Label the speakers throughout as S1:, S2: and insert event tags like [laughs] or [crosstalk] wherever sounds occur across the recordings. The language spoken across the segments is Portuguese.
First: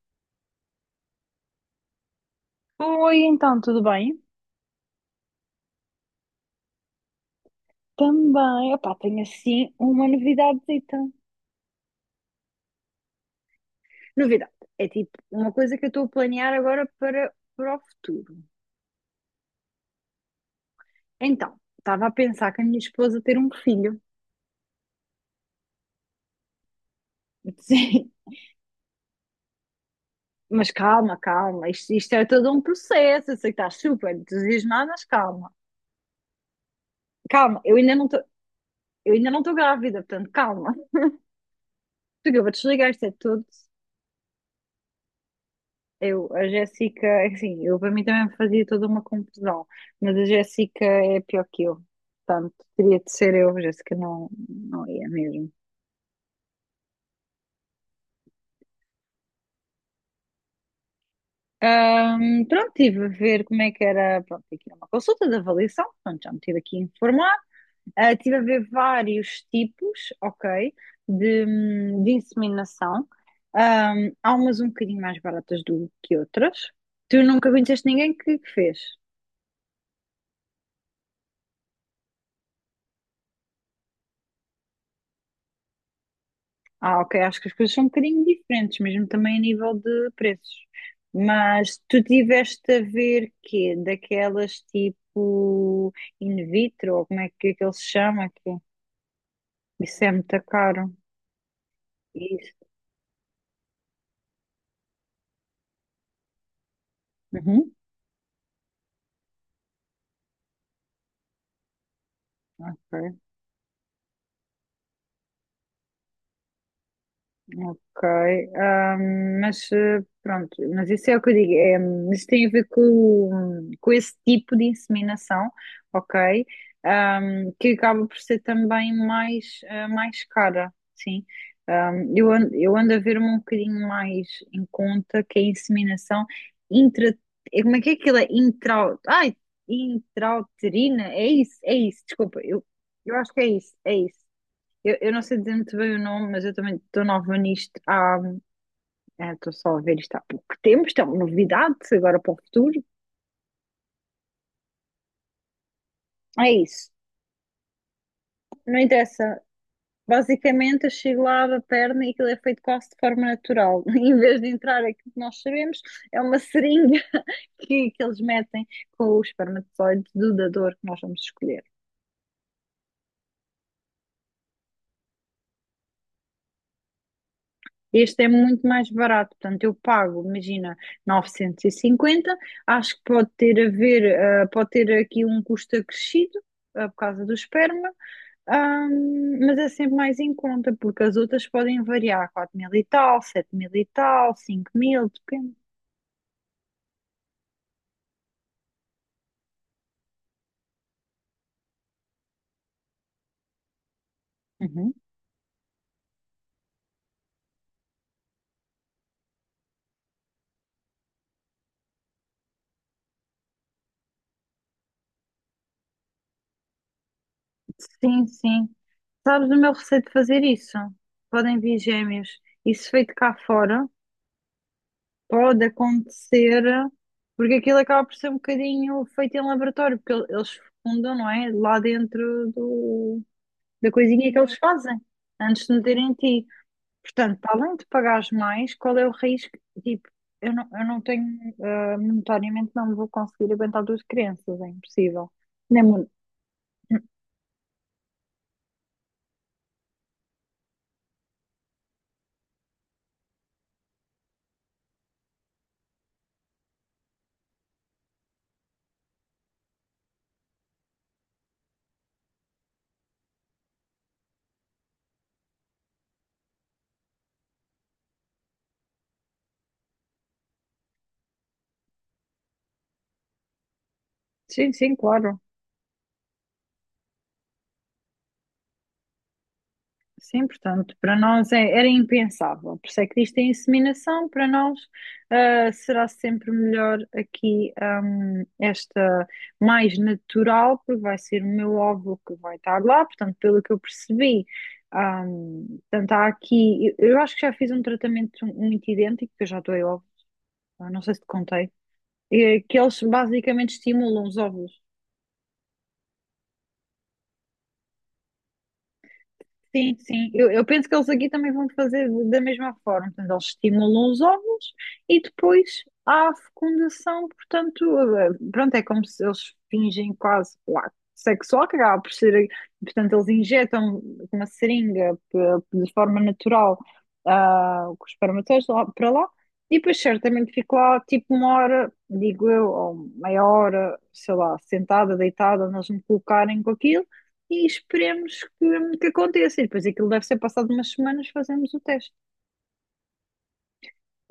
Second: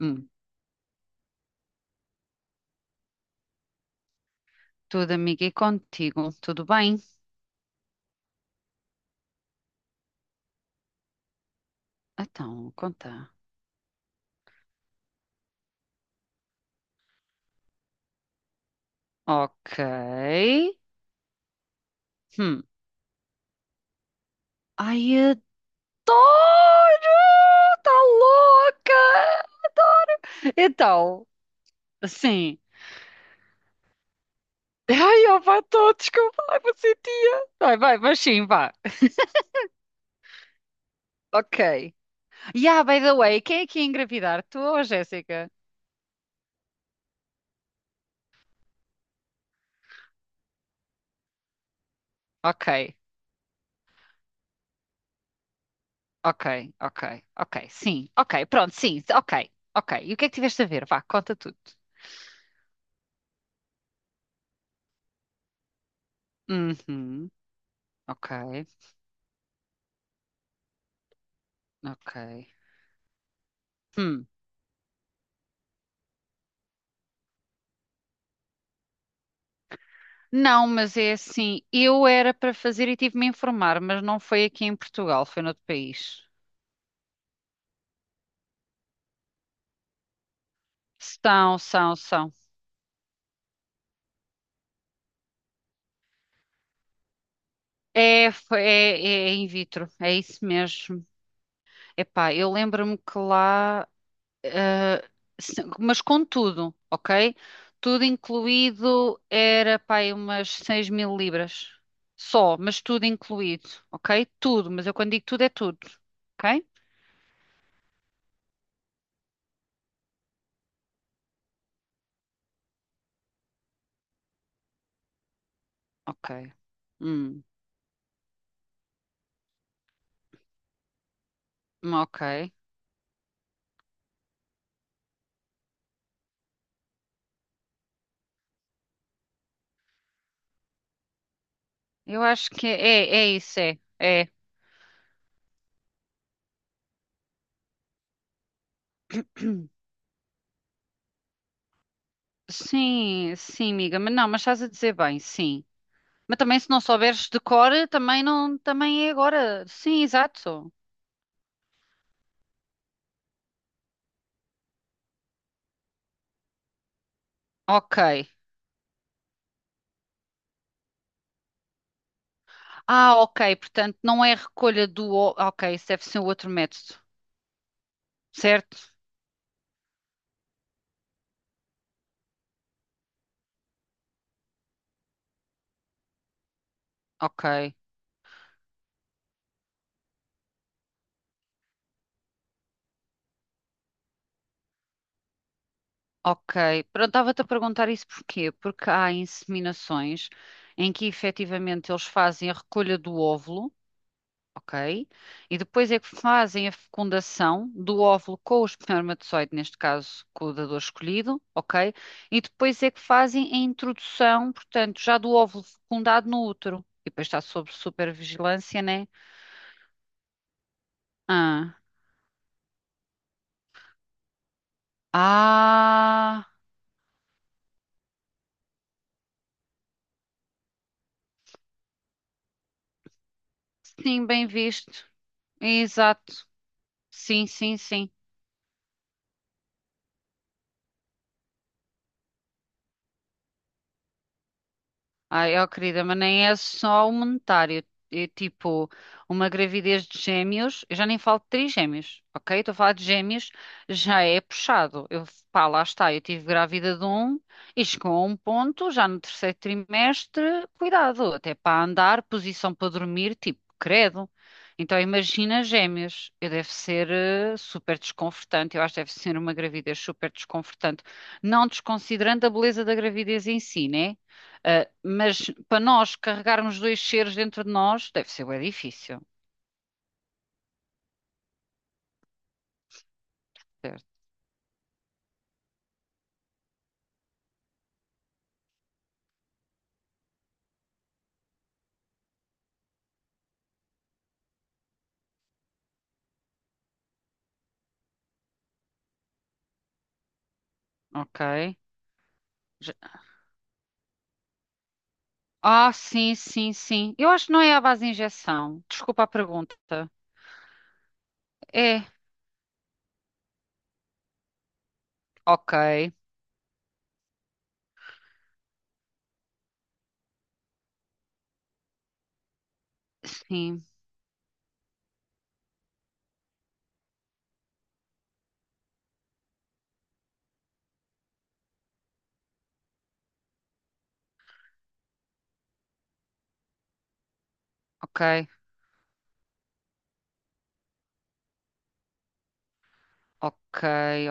S1: Hum,
S2: Oi, então, tudo bem?
S1: tudo, amiga, e contigo, tudo bem?
S2: Também, opá, tenho assim uma novidadezita.
S1: Então, conta.
S2: Novidade, é tipo uma coisa que eu estou a planear agora para o futuro.
S1: Ok.
S2: Então, estava a pensar que
S1: Hum.
S2: a minha esposa ter um filho.
S1: Ai, adoro!
S2: [laughs]
S1: Tá
S2: Sim,
S1: louca! Adoro!
S2: mas calma,
S1: Então,
S2: calma, isto é todo
S1: sim.
S2: um processo, eu sei que estás super entusiasmada, mas
S1: Ai, ó,
S2: calma.
S1: vá, tô, desculpa, ai, vou ser tia.
S2: Calma,
S1: Vai, vai, mas sim, vá.
S2: eu ainda não estou grávida, portanto, calma.
S1: Ok.
S2: Porque eu vou
S1: Yeah,
S2: desligar
S1: by
S2: isto é
S1: the way,
S2: tudo.
S1: quem é que ia engravidar? Tu ou a Jéssica?
S2: Eu, a Jéssica, é assim, eu para mim também me fazia toda uma confusão, mas a Jéssica é pior que eu. Portanto,
S1: Ok,
S2: teria de ser eu, a Jéssica não, não ia mesmo.
S1: ok, ok, ok, sim, ok, pronto, sim, ok, ok. E o que é que tiveste a ver? Vá, conta tudo.
S2: Pronto, estive a ver como é que era, pronto, aqui era uma consulta de avaliação, pronto, já me tive aqui a
S1: Uhum.
S2: informar.
S1: Ok,
S2: Estive a ver vários tipos, ok, de
S1: ok.
S2: inseminação.
S1: Hum.
S2: Há umas um bocadinho mais baratas do que outras. Tu nunca conheceste ninguém que fez?
S1: Não, mas é assim, eu era para fazer e tive-me a informar, mas não foi aqui em Portugal, foi noutro país.
S2: Ok. Acho que as coisas são um bocadinho diferentes, mesmo também a nível de preços.
S1: São,
S2: Mas
S1: são,
S2: tu
S1: são.
S2: tiveste a ver quê? Daquelas tipo in vitro, ou é que ele se chama
S1: É,
S2: aqui?
S1: é in vitro,
S2: Isso é
S1: é
S2: muito
S1: isso
S2: caro.
S1: mesmo. Epá, eu
S2: Isso.
S1: lembro-me que lá, eh, mas com tudo, ok?
S2: Uhum.
S1: Tudo incluído era, pá, aí umas 6000 libras. Só, mas tudo
S2: Ok.
S1: incluído, ok? Tudo, mas eu quando digo tudo é tudo, ok?
S2: Ok, ah, mas pronto, mas isso é o que eu digo, é, mas tem a ver com, esse tipo de inseminação,
S1: Ok.
S2: ok. Ah,
S1: Hum,
S2: que acaba por ser também mais cara, sim.
S1: ok.
S2: Eu ando a ver-me um bocadinho mais em conta que a inseminação intra, como é que é aquilo? É intrauterina, é isso,
S1: Eu
S2: desculpa,
S1: acho que
S2: eu
S1: é
S2: acho que é
S1: isso,
S2: isso,
S1: é,
S2: é isso.
S1: é.
S2: Eu não sei dizer muito bem o nome, mas eu também estou nova nisto há. É, estou só a ver isto há pouco tempo, isto é uma novidade, agora para o futuro.
S1: Sim, sim, amiga, mas não, mas estás a dizer bem, sim. Mas
S2: É
S1: também se não
S2: isso,
S1: souberes de cor, também não,
S2: não
S1: também é
S2: interessa.
S1: agora. Sim, exato.
S2: Basicamente, eu chego lá, abro a perna e aquilo é feito quase de forma natural. [laughs] Em vez de entrar aquilo que nós sabemos, é uma seringa [laughs] que,
S1: Ok.
S2: que eles metem com o espermatozoide do dador que nós vamos escolher.
S1: Ah, ok, portanto não é recolha do. Ok, isso deve ser o outro método,
S2: Este é muito
S1: certo?
S2: mais barato, portanto, eu pago, imagina, 950. Acho que pode ter a ver, pode ter aqui um custo acrescido, por causa do
S1: Ok,
S2: esperma, mas é sempre mais em conta, porque as outras podem variar, 4 mil e tal, 7 mil e tal, 5 mil, depende.
S1: ok. Pronto, estava-te a perguntar isso porquê? Porque há inseminações em que efetivamente eles fazem a recolha do óvulo,
S2: Uhum.
S1: ok? E depois é que fazem a fecundação do óvulo com o espermatozoide, neste caso com o dador escolhido, ok? E depois é que fazem a introdução, portanto, já do óvulo fecundado no útero. E depois está sob
S2: Sim, sim.
S1: supervigilância, né?
S2: Sabes o meu receio de fazer isso? Podem vir
S1: Ah,
S2: gêmeos. Isso feito cá fora, pode
S1: ah,
S2: acontecer, porque aquilo acaba por ser um bocadinho feito em laboratório, porque eles fundam, não é? Lá dentro da
S1: sim,
S2: coisinha que
S1: bem
S2: eles fazem,
S1: visto.
S2: antes de meterem em ti.
S1: Exato.
S2: Portanto,
S1: Sim,
S2: para além
S1: sim,
S2: de
S1: sim.
S2: pagares mais, qual é o risco? Tipo, eu não tenho, monetariamente não vou conseguir aguentar duas crianças, é impossível.
S1: Ai, ó
S2: Nem,
S1: querida,
S2: mon-
S1: mas nem é só o monetário. É tipo, uma gravidez de gêmeos, eu já nem falo de trigêmeos, ok? Estou a falar de gêmeos, já é puxado. Eu, pá, lá está, eu tive grávida de um e chegou a um ponto, já no terceiro trimestre, cuidado, até para andar, posição para dormir, tipo, credo. Então imagina gêmeos, eu deve ser super desconfortante, eu acho que deve ser uma gravidez super desconfortante, não desconsiderando a beleza da gravidez em si, né?
S2: Sim,
S1: Ah,
S2: sim, claro.
S1: mas para nós carregarmos dois seres dentro de nós, deve ser bem difícil.
S2: Sim, portanto, para nós era impensável. Por isso é que isto é
S1: Certo.
S2: inseminação, para nós será sempre melhor aqui, esta mais natural, porque vai ser o meu óvulo que vai estar lá. Portanto, pelo que eu percebi, portanto, há aqui, eu acho que já fiz um tratamento muito idêntico, que eu já doei óvulo, não sei se te
S1: Ok.
S2: contei, que eles
S1: Já-
S2: basicamente estimulam os óvulos.
S1: Ah, sim, sim, sim. Eu acho que não é à base de injeção. Desculpa a
S2: Sim,
S1: pergunta.
S2: sim. Eu penso que eles aqui também vão fazer
S1: É.
S2: da mesma forma. Portanto, eles estimulam os óvulos e
S1: Ok.
S2: depois há a fecundação. Portanto, pronto, é como se eles fingem quase lá, sexo oral, que acaba por ser. Portanto, eles
S1: Sim.
S2: injetam uma seringa de forma natural, com os espermatozoides lá, para lá, e depois certamente fico lá tipo uma hora, digo eu, ou meia hora, sei lá, sentada, deitada, nós me colocarem com aquilo e esperemos
S1: Ok.
S2: que aconteça. E depois aquilo deve ser passado umas semanas, fazemos o teste.
S1: Ok,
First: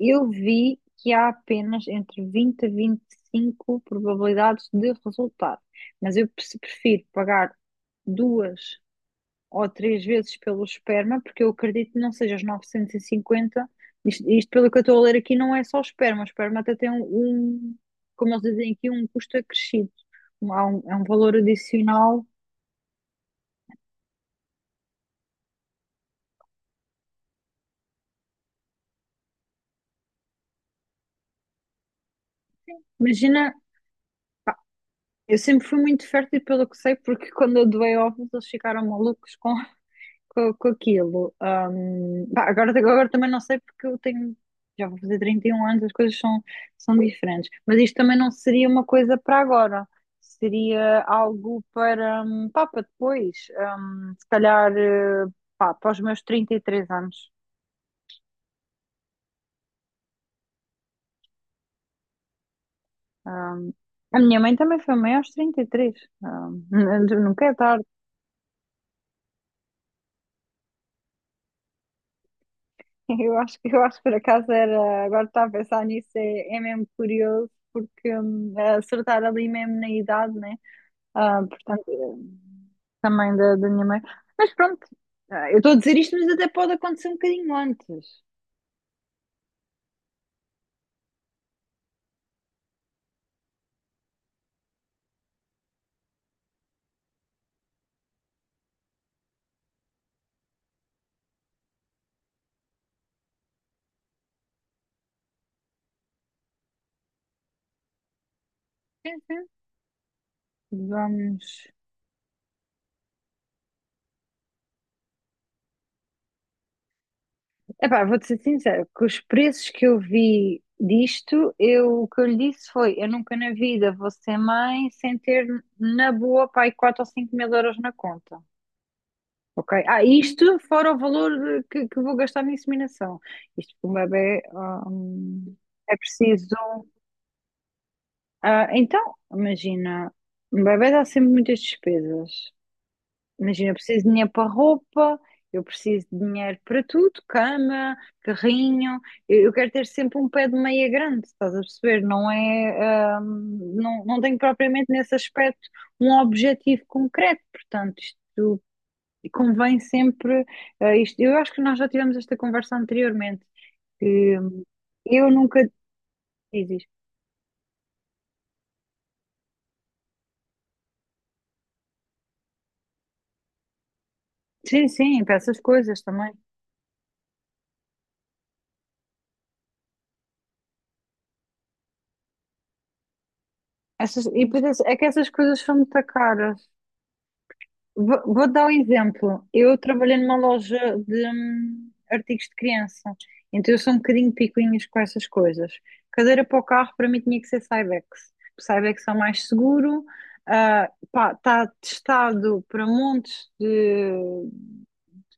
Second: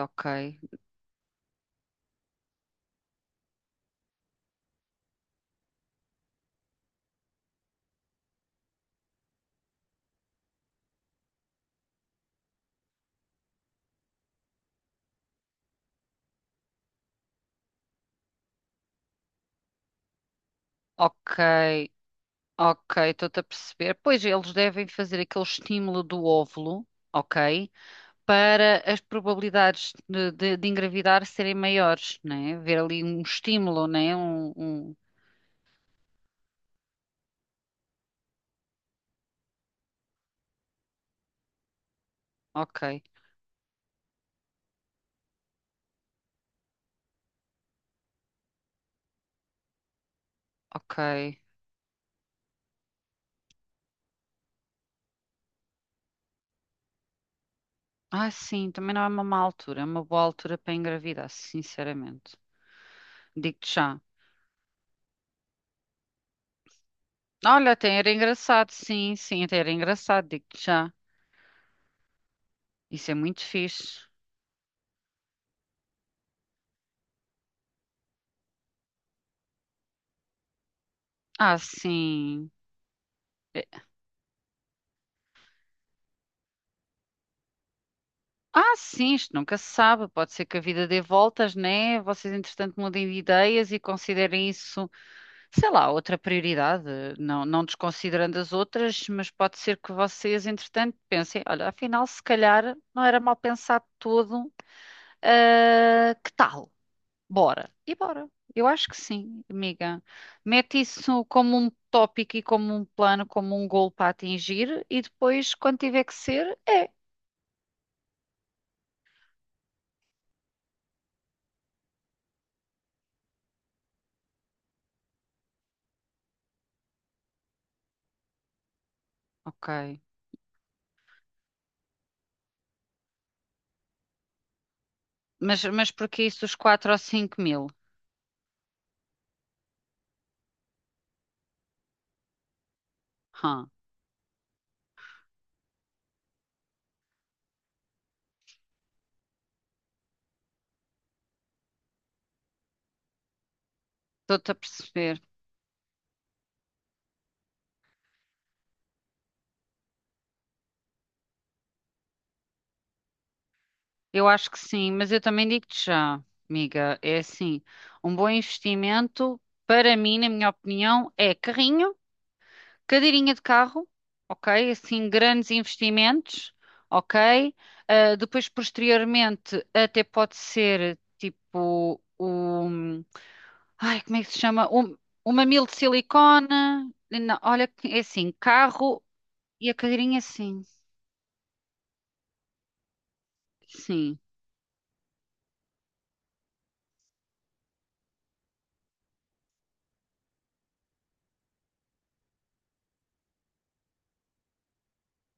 S1: ok.
S2: vi que há apenas entre 20 a 25 probabilidades de resultado, mas eu prefiro pagar duas ou três vezes pelo esperma, porque eu acredito que não seja os 950. Isto pelo que eu estou a ler aqui, não é só o esperma. O esperma até tem como eles dizem aqui, um custo acrescido. É um valor
S1: Ok.
S2: adicional.
S1: Ok, estou-te a perceber. Pois eles devem fazer aquele estímulo do óvulo, ok? Para as probabilidades de engravidar serem maiores, né? Ver ali um
S2: Imagina.
S1: estímulo, né?
S2: Eu sempre fui muito fértil, pelo que sei, porque quando eu doei ovos eles ficaram malucos com, [laughs] com aquilo. Pá,
S1: Ok,
S2: agora também não sei porque eu tenho, já vou fazer 31 anos, as coisas são, são diferentes. Mas isto também não seria uma coisa para agora,
S1: ok.
S2: seria algo para, pá, para depois. Se calhar, pá, para os meus 33 anos.
S1: Ah, sim, também não é uma má altura, é uma boa altura para engravidar, sinceramente. Digo-te
S2: Ahm,
S1: já.
S2: a minha mãe também foi mãe aos 33. Nunca é
S1: Olha,
S2: tarde.
S1: até
S2: [laughs]
S1: era engraçado, sim, sim, até era engraçado, digo-te já.
S2: [laughs]
S1: Isso é muito
S2: Eu acho
S1: fixe.
S2: que por acaso era, agora estava a pensar nisso, é, é mesmo curioso, porque acertar ali mesmo na idade, né?
S1: Ah,
S2: Portanto,
S1: sim.
S2: também da minha
S1: É-
S2: mãe. Mas pronto, eu estou a dizer isto, mas até pode acontecer um bocadinho antes.
S1: Ah, sim, isto nunca se sabe. Pode ser que a vida dê voltas, né? Vocês, entretanto, mudem de ideias e considerem isso, sei lá, outra prioridade. Não, não desconsiderando as outras, mas pode ser que vocês, entretanto, pensem: olha, afinal, se calhar não era mal pensado todo. Ah, que tal? Bora. E bora. Eu acho que
S2: Sim,
S1: sim,
S2: sim.
S1: amiga. Mete isso
S2: Vamos.
S1: como um tópico e como um plano, como um gol para atingir, e depois, quando tiver que ser, é.
S2: Epá, vou-te ser sincera, que os preços que eu vi disto, eu, o que eu lhe disse foi: eu nunca na vida vou ser mãe sem ter, na boa, pai, 4 ou 5 mil euros na conta. Ok.
S1: Ok.
S2: Isto fora o valor, que vou gastar na inseminação. Isto para um bebê, hum,
S1: Mas
S2: é
S1: porquê isso
S2: preciso.
S1: dos 4 ou 5 mil?
S2: Então, imagina, um bebê dá sempre muitas despesas. Imagina,
S1: Hã,
S2: eu preciso de dinheiro para roupa, eu preciso de dinheiro para tudo, cama, carrinho. Eu quero ter sempre um pé de meia grande, estás a perceber? Não é, não, não tenho
S1: Estou-te a
S2: propriamente nesse
S1: perceber.
S2: aspecto um objetivo concreto. Portanto, isto. E convém sempre, isto, eu acho que nós já tivemos esta conversa anteriormente,
S1: Eu
S2: que
S1: acho que sim, mas eu
S2: eu
S1: também
S2: nunca
S1: digo-te já,
S2: dizes.
S1: amiga. É assim, um bom investimento, para mim, na minha opinião, é carrinho. Cadeirinha de carro, ok?
S2: Sim,
S1: Assim,
S2: sim, para
S1: grandes
S2: essas coisas também.
S1: investimentos, ok? Ah, depois, posteriormente, até pode ser tipo o. Ai, como é
S2: Essas,
S1: que se
S2: e
S1: chama?
S2: depois é
S1: Um,
S2: que essas
S1: um
S2: coisas
S1: mamilo de
S2: são muito
S1: silicone.
S2: caras.
S1: Não, olha, que é assim:
S2: Vou dar um
S1: carro
S2: exemplo.
S1: e a
S2: Eu trabalhei
S1: cadeirinha,
S2: numa
S1: sim.
S2: loja de artigos de criança, então eu sou um
S1: Sim,
S2: bocadinho picuinhas com essas coisas. Cadeira para o carro para mim tinha que ser Cybex. Cybex é o mais seguro, está testado para montes de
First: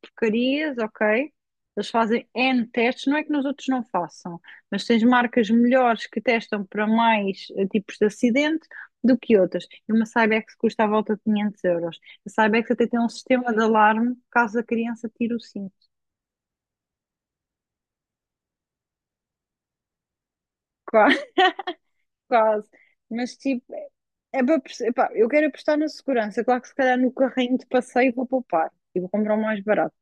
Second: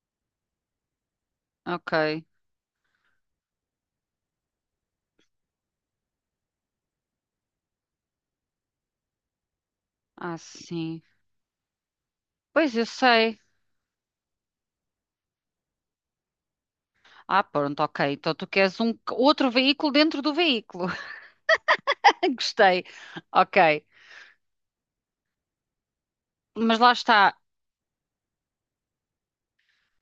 S2: porcarias, ok? Eles
S1: ok.
S2: fazem N testes, não é que nos outros não façam, mas tens marcas melhores que testam para mais tipos de acidente do que outras. E uma
S1: Ah,
S2: Cybex custa à
S1: sim.
S2: volta de 500 euros. A Cybex
S1: Pois eu
S2: até tem um
S1: sei.
S2: sistema de alarme caso a criança tire o cinto.
S1: Ah, pronto, ok. Então tu queres um outro veículo dentro do veículo.
S2: Quase, [laughs]
S1: [laughs]
S2: quase.
S1: Gostei.
S2: Mas tipo,
S1: Ok.
S2: é para, epá, eu quero apostar na segurança. Claro que se
S1: Mas lá
S2: calhar no
S1: está.
S2: carrinho de passeio vou poupar e vou comprar o mais barato.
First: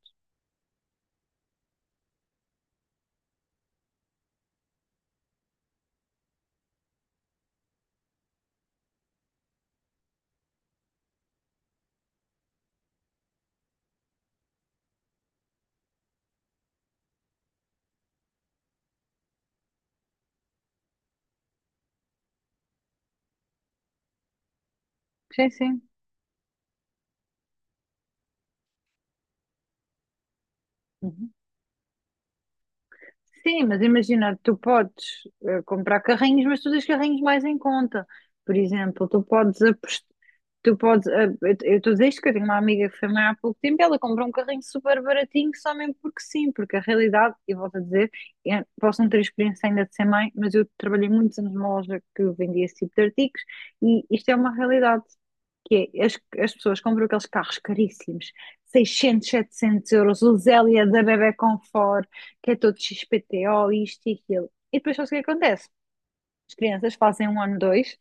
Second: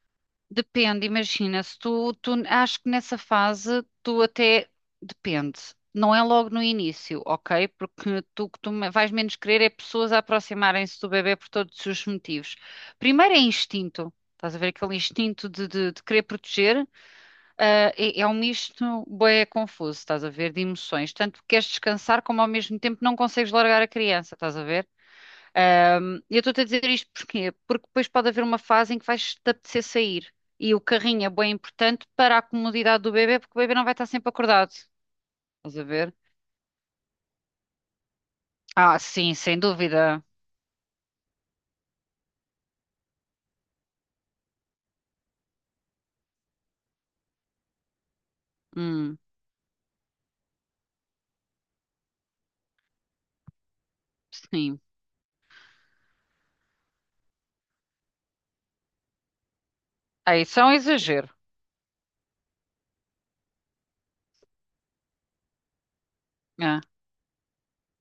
S1: Depende, imagina, se tu acho que nessa fase tu até depende. Não é logo no início, ok? Porque tu o que vais menos querer é pessoas a aproximarem-se do bebê por todos os motivos. Primeiro é instinto. Estás a ver aquele instinto de querer proteger? Ah, é um misto bué confuso, estás a ver, de emoções. Tanto queres descansar como ao mesmo tempo não consegues largar a criança, estás a ver?
S2: Sim, sim.
S1: E eu estou-te a dizer isto porquê? Porque depois pode haver uma fase em que vais-te apetecer sair. E o carrinho é bem importante para a comodidade do bebê, porque o
S2: Sim,
S1: bebê
S2: mas
S1: não vai estar sempre
S2: imagina, tu
S1: acordado.
S2: podes
S1: Estás a
S2: comprar
S1: ver?
S2: carrinhos, mas tu tens carrinhos mais em conta. Por
S1: Ah,
S2: exemplo, tu
S1: sim, sem
S2: podes apostar.
S1: dúvida.
S2: Tu podes, eu estou a dizer isto que eu tenho uma amiga que foi mãe há pouco tempo e ela comprou um carrinho super baratinho só mesmo porque sim, porque a realidade, e volto a dizer, eu posso não ter
S1: Hum,
S2: experiência ainda de ser mãe, mas eu trabalhei muitos anos numa loja que vendia esse tipo de artigos e isto é uma
S1: sim.
S2: realidade, que é, as pessoas compram aqueles carros caríssimos, 600, 700 euros, o
S1: Ah, isso é um
S2: Zélia da
S1: exagero.
S2: Bebé Conforto, que é todo XPTO, isto e aquilo. E depois só o que é acontece. As
S1: Ah.
S2: crianças fazem um ano, dois,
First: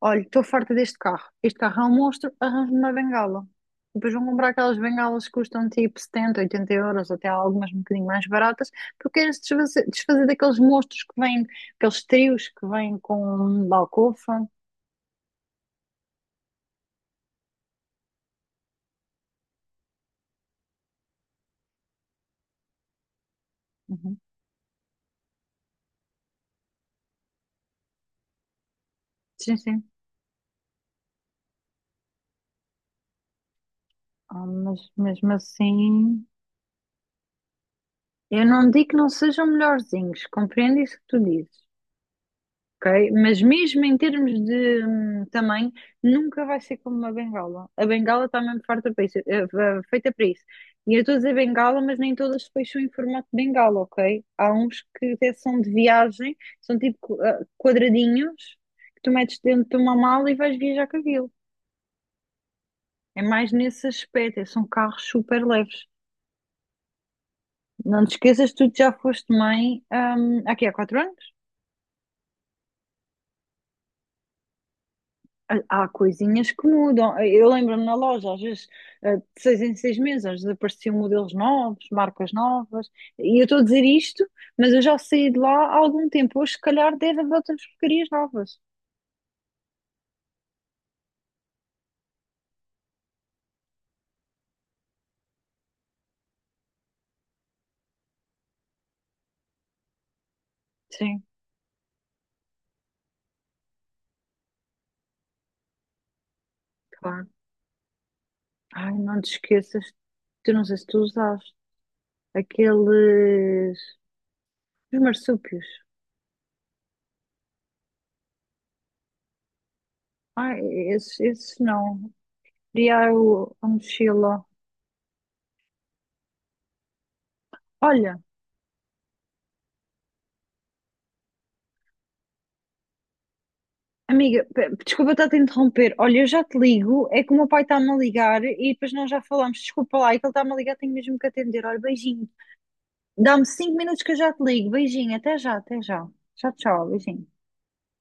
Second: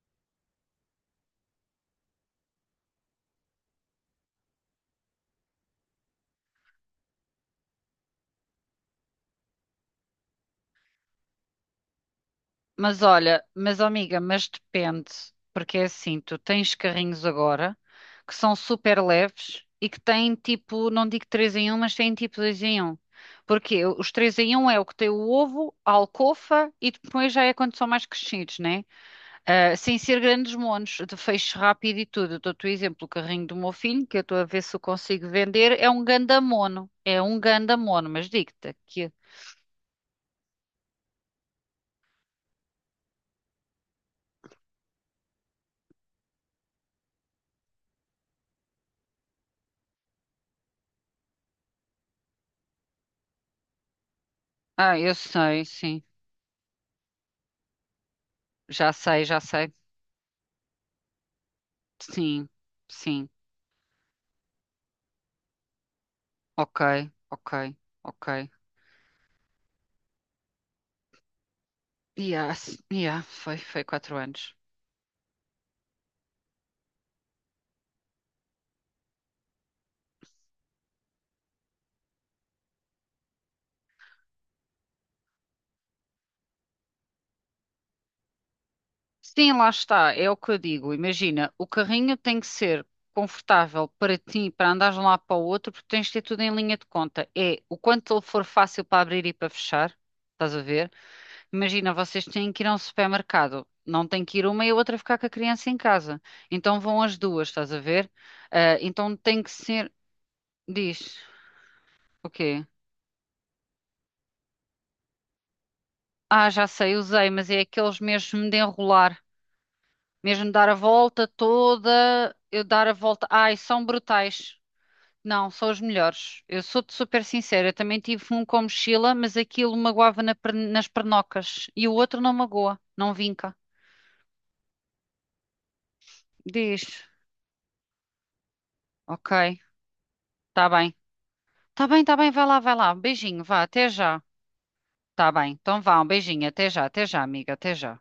S2: olha, estou farta deste carro, este carro é um monstro, arranjo-me uma bengala. E depois vão comprar aquelas bengalas que custam tipo 70, oitenta euros, até algumas um bocadinho mais baratas, porque queres desfazer, desfazer daqueles monstros que vêm, aqueles trios que vêm
S1: Mas
S2: com
S1: olha,
S2: um
S1: mas ó, amiga,
S2: balcofa.
S1: mas depende, porque é assim, tu tens carrinhos agora que são super leves e que têm tipo, não digo 3 em 1, mas têm tipo 2 em 1. Porque os
S2: Uhum.
S1: 3 em 1 é o que tem o ovo, a alcofa e depois já é quando são mais crescidos, né?
S2: Sim,
S1: Ah,
S2: sim.
S1: sem ser grandes monos, de feixe rápido e tudo. Eu dou-te o exemplo, o carrinho do meu filho, que eu estou a ver se
S2: Mas
S1: eu consigo
S2: mesmo
S1: vender, é um
S2: assim,
S1: ganda mono. É um ganda mono, mas
S2: eu não
S1: digo-te
S2: digo que não
S1: que.
S2: sejam melhorzinhos, compreendo isso que tu dizes, ok? Mas mesmo em termos de tamanho, nunca vai ser como uma bengala. A bengala está mesmo farta para isso, feita para isso. E eu estou a dizer bengala, mas nem todas depois são em formato de bengala, ok? Há uns
S1: Ah,
S2: que
S1: eu
S2: até são
S1: sei,
S2: de
S1: sim.
S2: viagem, são tipo quadradinhos
S1: Já
S2: que tu
S1: sei,
S2: metes
S1: já
S2: dentro
S1: sei.
S2: de uma mala e vais viajar com aquilo.
S1: Sim,
S2: É
S1: sim.
S2: mais nesse aspecto, é, são carros super leves.
S1: Ok, ok,
S2: Não te
S1: ok.
S2: esqueças, tu já foste mãe, aqui há 4 anos?
S1: Yeah, foi 4 anos.
S2: Há coisinhas que mudam. Eu lembro-me na loja, às vezes, de 6 em 6 meses, às vezes apareciam modelos novos, marcas novas. E eu estou a dizer isto, mas eu já saí de lá há algum tempo. Hoje, se calhar, deve haver outras porcarias novas.
S1: Sim, lá está, é o que eu digo. Imagina, o carrinho tem que ser confortável para ti, para andares de um lado para o outro, porque tens de ter tudo em linha de conta. É o quanto ele for fácil para abrir e para fechar, estás a ver?
S2: Sim,
S1: Imagina, vocês têm que ir a um supermercado. Não tem que ir uma e a outra ficar com a criança em casa. Então vão as
S2: claro.
S1: duas, estás a ver? Ah,
S2: Ai,
S1: então
S2: não te
S1: tem que ser.
S2: esqueças. Tu não sei se tu
S1: Diz,
S2: usaste
S1: o quê?
S2: aqueles. Os marsúpios.
S1: Ah, já sei, usei, mas é aqueles mesmo de enrolar, mesmo
S2: Ai,
S1: dar a
S2: esses,
S1: volta
S2: esses não.
S1: toda, eu dar a
S2: Queria
S1: volta. Ai,
S2: a
S1: são
S2: mochila.
S1: brutais. Não, são os melhores. Eu sou-te super sincera, eu também
S2: Olha.
S1: tive um com mochila, mas aquilo magoava na nas pernocas e o outro não magoa, não vinca.
S2: Amiga, desculpa estar-te a te interromper. Olha, eu já te
S1: Diz,
S2: ligo. É que o meu pai está-me a ligar e depois nós já
S1: ok,
S2: falamos. Desculpa lá, é que ele está-me a
S1: tá
S2: ligar, tenho
S1: bem.
S2: mesmo que atender. Olha,
S1: Tá bem, tá
S2: beijinho.
S1: bem, vai lá, vai lá. Um beijinho,
S2: Dá-me
S1: vá,
S2: cinco
S1: até
S2: minutos que eu
S1: já.
S2: já te ligo. Beijinho,
S1: Tá
S2: até
S1: bem,
S2: já, até
S1: então vá,
S2: já.
S1: um beijinho,
S2: Tchau, tchau,
S1: até já,
S2: beijinho.
S1: amiga, até já.